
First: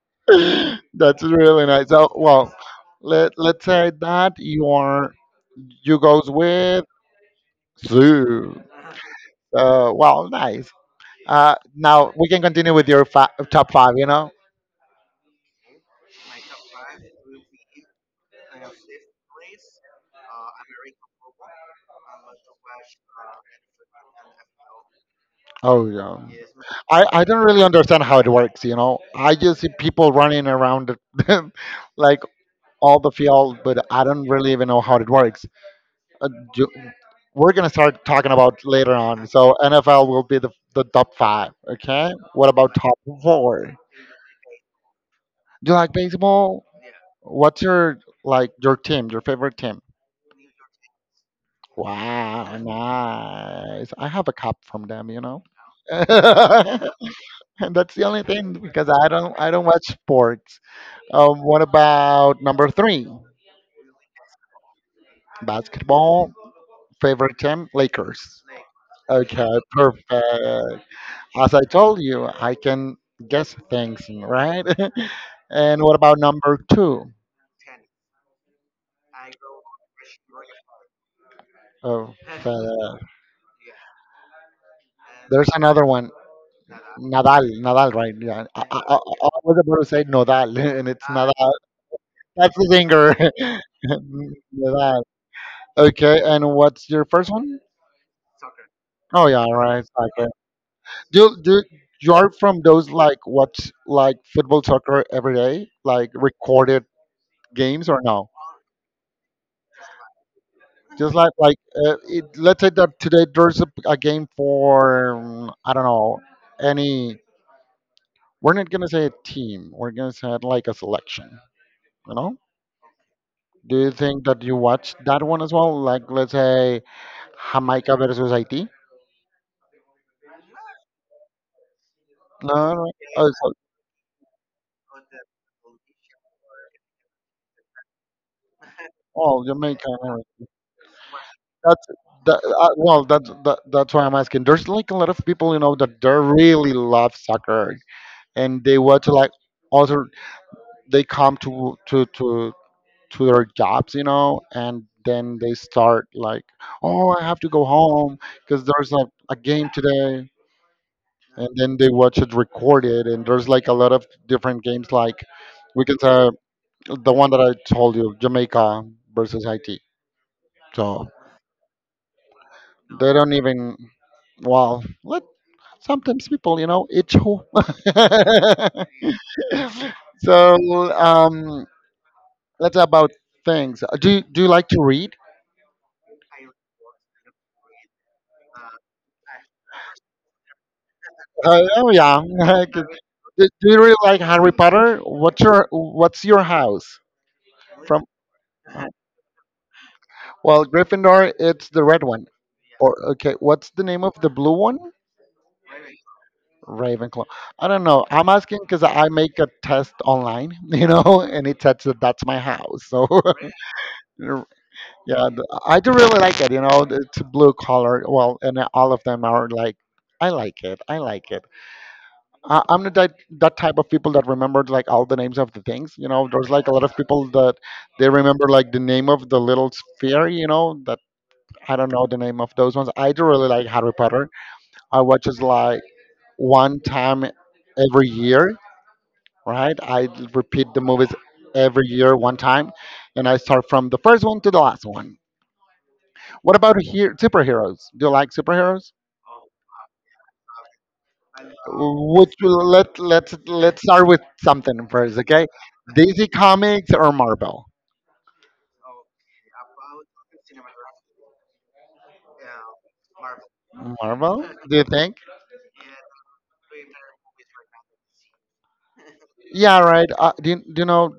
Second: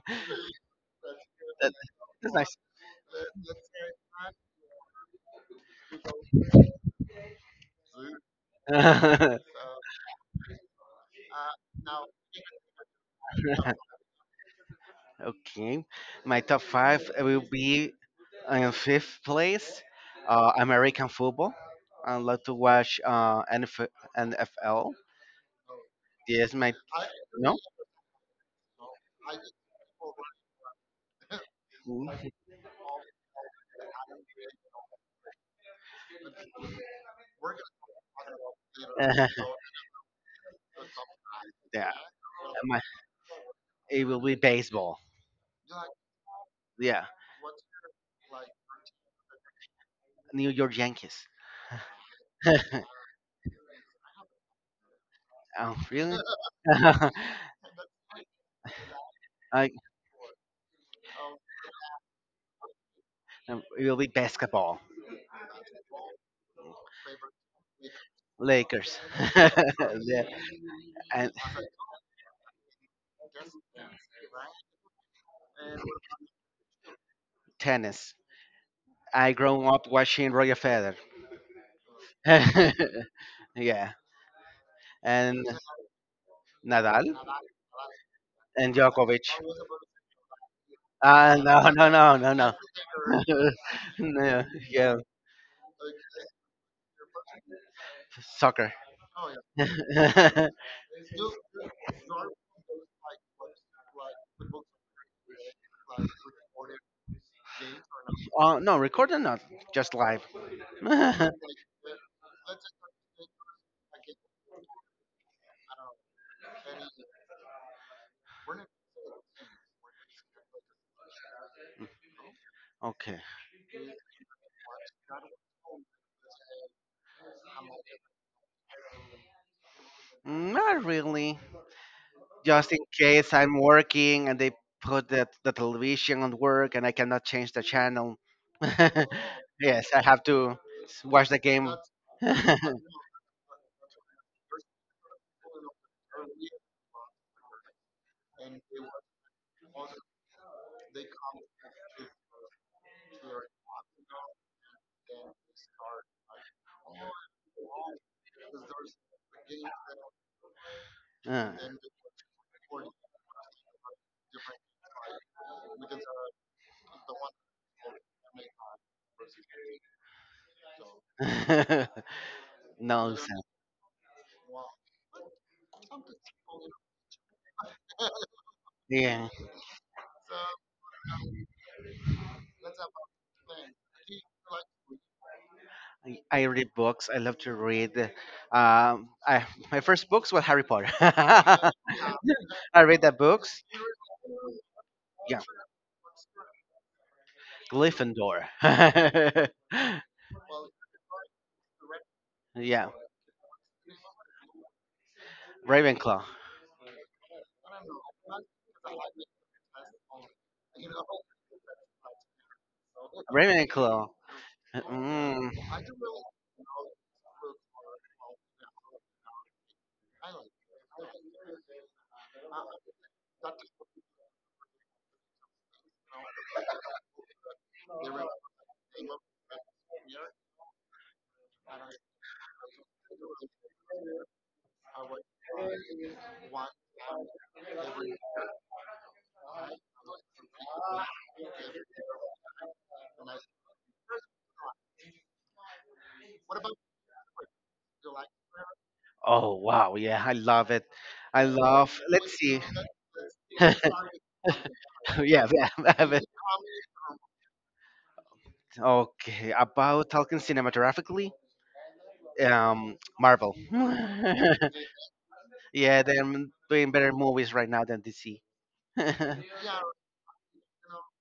Speaker 2: That's really nice. So, well,
Speaker 1: That's
Speaker 2: let's say that you are, you goes with zoo.
Speaker 1: nice.
Speaker 2: Well, nice. Now we can continue with your top five, you know?
Speaker 1: Okay, my top five will be in fifth place, American football. I love to watch NFL.
Speaker 2: Oh, yeah.
Speaker 1: Yes, my
Speaker 2: I don't
Speaker 1: No.
Speaker 2: really understand how it works, you know. I just see people running around
Speaker 1: Mm.
Speaker 2: like all the field, but I don't really even know how it works. Uh, ju- we're gonna start talking about later on. So NFL will be the top five.
Speaker 1: yeah,
Speaker 2: Okay. What about
Speaker 1: my
Speaker 2: top four?
Speaker 1: It will be baseball.
Speaker 2: Do you like baseball?
Speaker 1: Yeah,
Speaker 2: What's your like your team, your favorite team?
Speaker 1: New York Yankees.
Speaker 2: Wow,
Speaker 1: Oh,
Speaker 2: nice. I have a cup from them, you know.
Speaker 1: really?
Speaker 2: And that's the only thing because I don't
Speaker 1: I,
Speaker 2: watch sports. What about number three?
Speaker 1: it will be basketball,
Speaker 2: Basketball, favorite team, Lakers.
Speaker 1: Lakers.
Speaker 2: Okay, perfect.
Speaker 1: Yeah, and
Speaker 2: As I told you, I can guess things, right? And what about number two?
Speaker 1: tennis. I grew up watching Roger Federer.
Speaker 2: Oh, uh,
Speaker 1: Yeah, and
Speaker 2: there's another one.
Speaker 1: Nadal
Speaker 2: Nadal, Nadal, right? Yeah. I,
Speaker 1: and
Speaker 2: I, I
Speaker 1: Djokovic.
Speaker 2: I was about to say Nodal, and it's
Speaker 1: Ah,
Speaker 2: Nadal.
Speaker 1: no, no, no, no, no.
Speaker 2: That's the singer.
Speaker 1: No, yeah,
Speaker 2: Nadal. Okay, and what's your first one?
Speaker 1: soccer.
Speaker 2: Oh yeah, right. Okay. Do you are from those like watch like football soccer every day, like recorded games or no?
Speaker 1: Oh no, recorded not, just live.
Speaker 2: Just like it, let's say that today there's a game for I don't know any. We're not gonna say a team. We're gonna say it like a selection. You know?
Speaker 1: Okay.
Speaker 2: Do you think that you watched that one as well? Like let's say Jamaica versus Haiti.
Speaker 1: Not really. Just
Speaker 2: No,
Speaker 1: in
Speaker 2: no.
Speaker 1: case
Speaker 2: Oh, so,
Speaker 1: I'm working and they put the television on work and I cannot change the channel.
Speaker 2: oh
Speaker 1: Yes,
Speaker 2: Jamaica.
Speaker 1: I have
Speaker 2: No.
Speaker 1: to watch the game.
Speaker 2: That's well. That's why I'm asking. There's like a lot of people you know that they really love soccer and they watch like other. They come to their jobs, you know, and then they start like, oh, I have to go home because there's a game today. And
Speaker 1: Uh,
Speaker 2: then they watch it recorded, and there's like a lot of different games, like we can say the one that I told you, Jamaica versus Haiti. So
Speaker 1: no,
Speaker 2: they don't
Speaker 1: so,
Speaker 2: even, well, let sometimes people, you know, itch. Who.
Speaker 1: yeah.
Speaker 2: So um, let's about things. Do you like to read?
Speaker 1: I read books. I love to read. Um, I, my first books were Harry Potter. I
Speaker 2: Oh yeah. do,
Speaker 1: read the
Speaker 2: do
Speaker 1: books.
Speaker 2: you really like Harry Potter?
Speaker 1: Yeah,
Speaker 2: What's your house from?
Speaker 1: Gryffindor.
Speaker 2: Well, Gryffindor. It's the red one.
Speaker 1: Yeah,
Speaker 2: Or okay, what's the name of the blue one?
Speaker 1: Ravenclaw.
Speaker 2: Ravenclaw. I don't know. I'm asking because I make a test online, you know, and it says that that's my house. So
Speaker 1: Ravenclaw.
Speaker 2: yeah,
Speaker 1: Mm.
Speaker 2: I do really like it. You know, it's blue color. Well, and all of them are like, I like it. I like it. I'm not that type of people that remembered like all the names of the things. You know, there's like a lot of people that they remember like the name of the little sphere. You know, that I don't know the name of those ones. I do really like Harry Potter. I watch it like one time every year, right? I repeat the movies every year one time, and I start from the first one to the last one. What about here superheroes? Do you like superheroes?
Speaker 1: Oh wow, yeah, I love it. I love.
Speaker 2: Would
Speaker 1: Let's
Speaker 2: you
Speaker 1: see.
Speaker 2: let let's
Speaker 1: Yeah,
Speaker 2: let's start with something first,
Speaker 1: yeah.
Speaker 2: okay?
Speaker 1: I
Speaker 2: DC Comics or Marvel?
Speaker 1: Okay, about talking cinematographically, Marvel.
Speaker 2: Marvel, do you think?
Speaker 1: Yeah, they're doing better movies right now than DC.
Speaker 2: Yeah, right. You, do you know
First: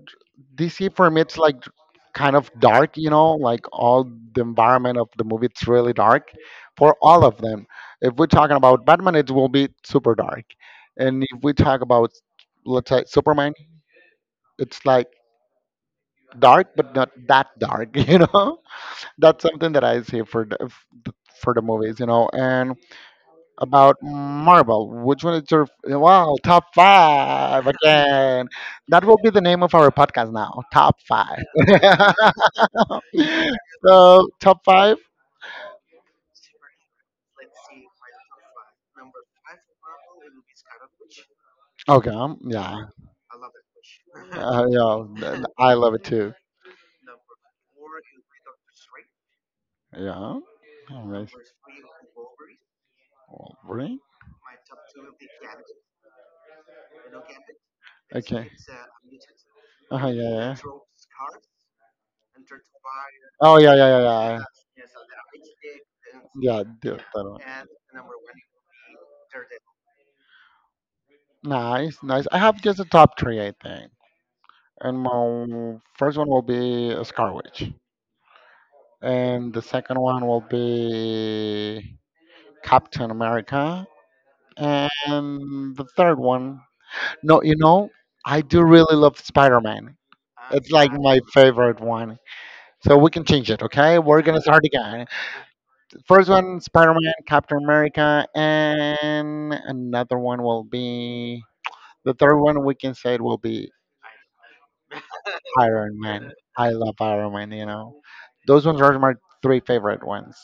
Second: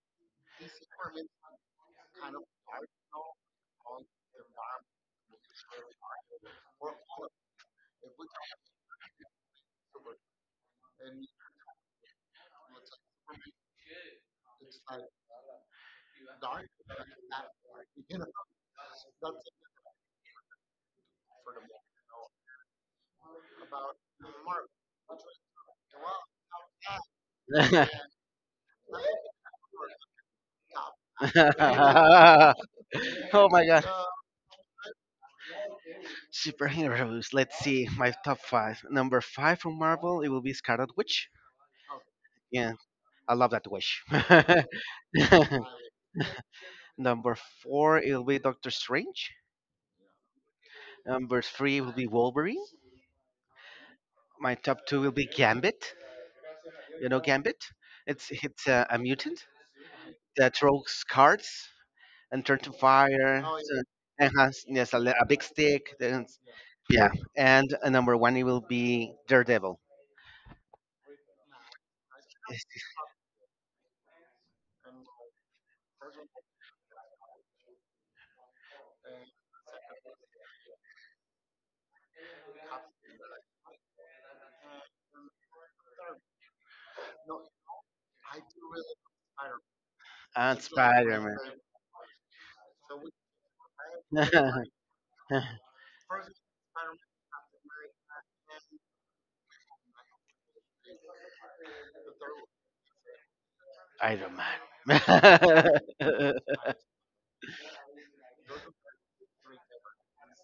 Speaker 2: DC for me? It's like kind of dark, you know, like all the environment of the movie. It's really dark for all of them. If we're talking about Batman, it will be super dark, and if we talk about let's say Superman, it's like dark but not that dark, you know. That's something that I say for the movies, you know. And about Marvel, which one is your wow top five again? That will be the name of our podcast now, top five.
Speaker 1: Oh my god.
Speaker 2: So top five.
Speaker 1: Superheroes. Let's see my top five. Number five from Marvel, it will be Scarlet Witch.
Speaker 2: Okay,
Speaker 1: Yeah,
Speaker 2: yeah,
Speaker 1: I love that witch.
Speaker 2: yeah, I love it too.
Speaker 1: Number four, it will be Doctor Strange.
Speaker 2: Yeah, all right.
Speaker 1: Number three will be Wolverine.
Speaker 2: Wolverine.
Speaker 1: My top two will be Gambit. You know Gambit? It's
Speaker 2: Okay.
Speaker 1: it's a mutant
Speaker 2: Uh-huh, yeah, yeah, yeah.
Speaker 1: that throws cards and turn to fire. So
Speaker 2: Oh yeah, yeah, yeah,
Speaker 1: yeah. It
Speaker 2: yeah.
Speaker 1: has yes a big stick.
Speaker 2: Yeah, dude,
Speaker 1: Yeah.
Speaker 2: that one.
Speaker 1: And number one, it will be Daredevil.
Speaker 2: Nice, nice. I have just the top three, I think. And my first one will be Scar Witch. And the second one will be Captain America. And the third one, no, you know, I do really love Spider Man.
Speaker 1: And
Speaker 2: It's like my
Speaker 1: Spider
Speaker 2: favorite one. So we can change it, okay? We're
Speaker 1: Man.
Speaker 2: gonna start again. First one, Spider Man, Captain America, and another one will be the third one we can say it will be
Speaker 1: Iron Man.
Speaker 2: Iron Man. I love Iron Man, you know. Those ones are my three favorite ones.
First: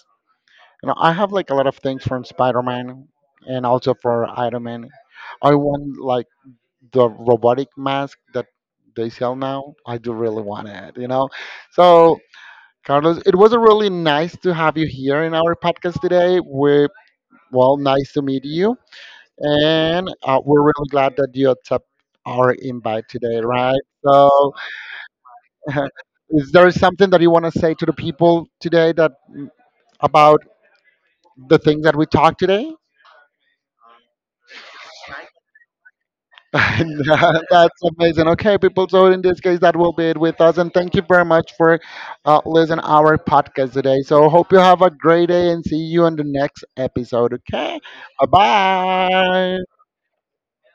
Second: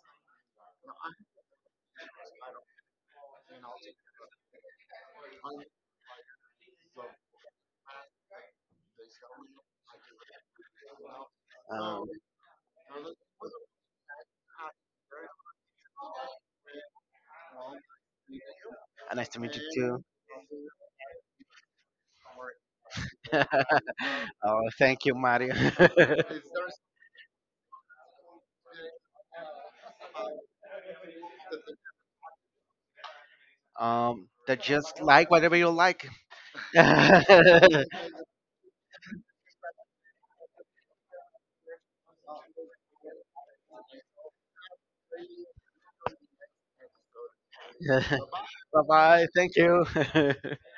Speaker 2: You know, I have like a lot of things from Spider Man and also for Iron Man. I want like the robotic mask that they sell now. I do really want it, you know.
Speaker 1: Oh,
Speaker 2: So, Carlos, it was really nice to have you here in our podcast today. We well, nice to meet you,
Speaker 1: nice to meet you
Speaker 2: and we're really glad that you accept our invite today,
Speaker 1: too.
Speaker 2: right? So,
Speaker 1: Oh, thank you, Mario.
Speaker 2: is there something that you want to say to the people today that about the things that we talked today?
Speaker 1: That just like whatever you like.
Speaker 2: And,
Speaker 1: Bye
Speaker 2: that's amazing. Okay, people. So in this case, that will be it with us. And thank you very much for listening our podcast today. So hope you have a great day and see you on the next episode. Okay, bye
Speaker 1: bye. Thank
Speaker 2: bye.
Speaker 1: you.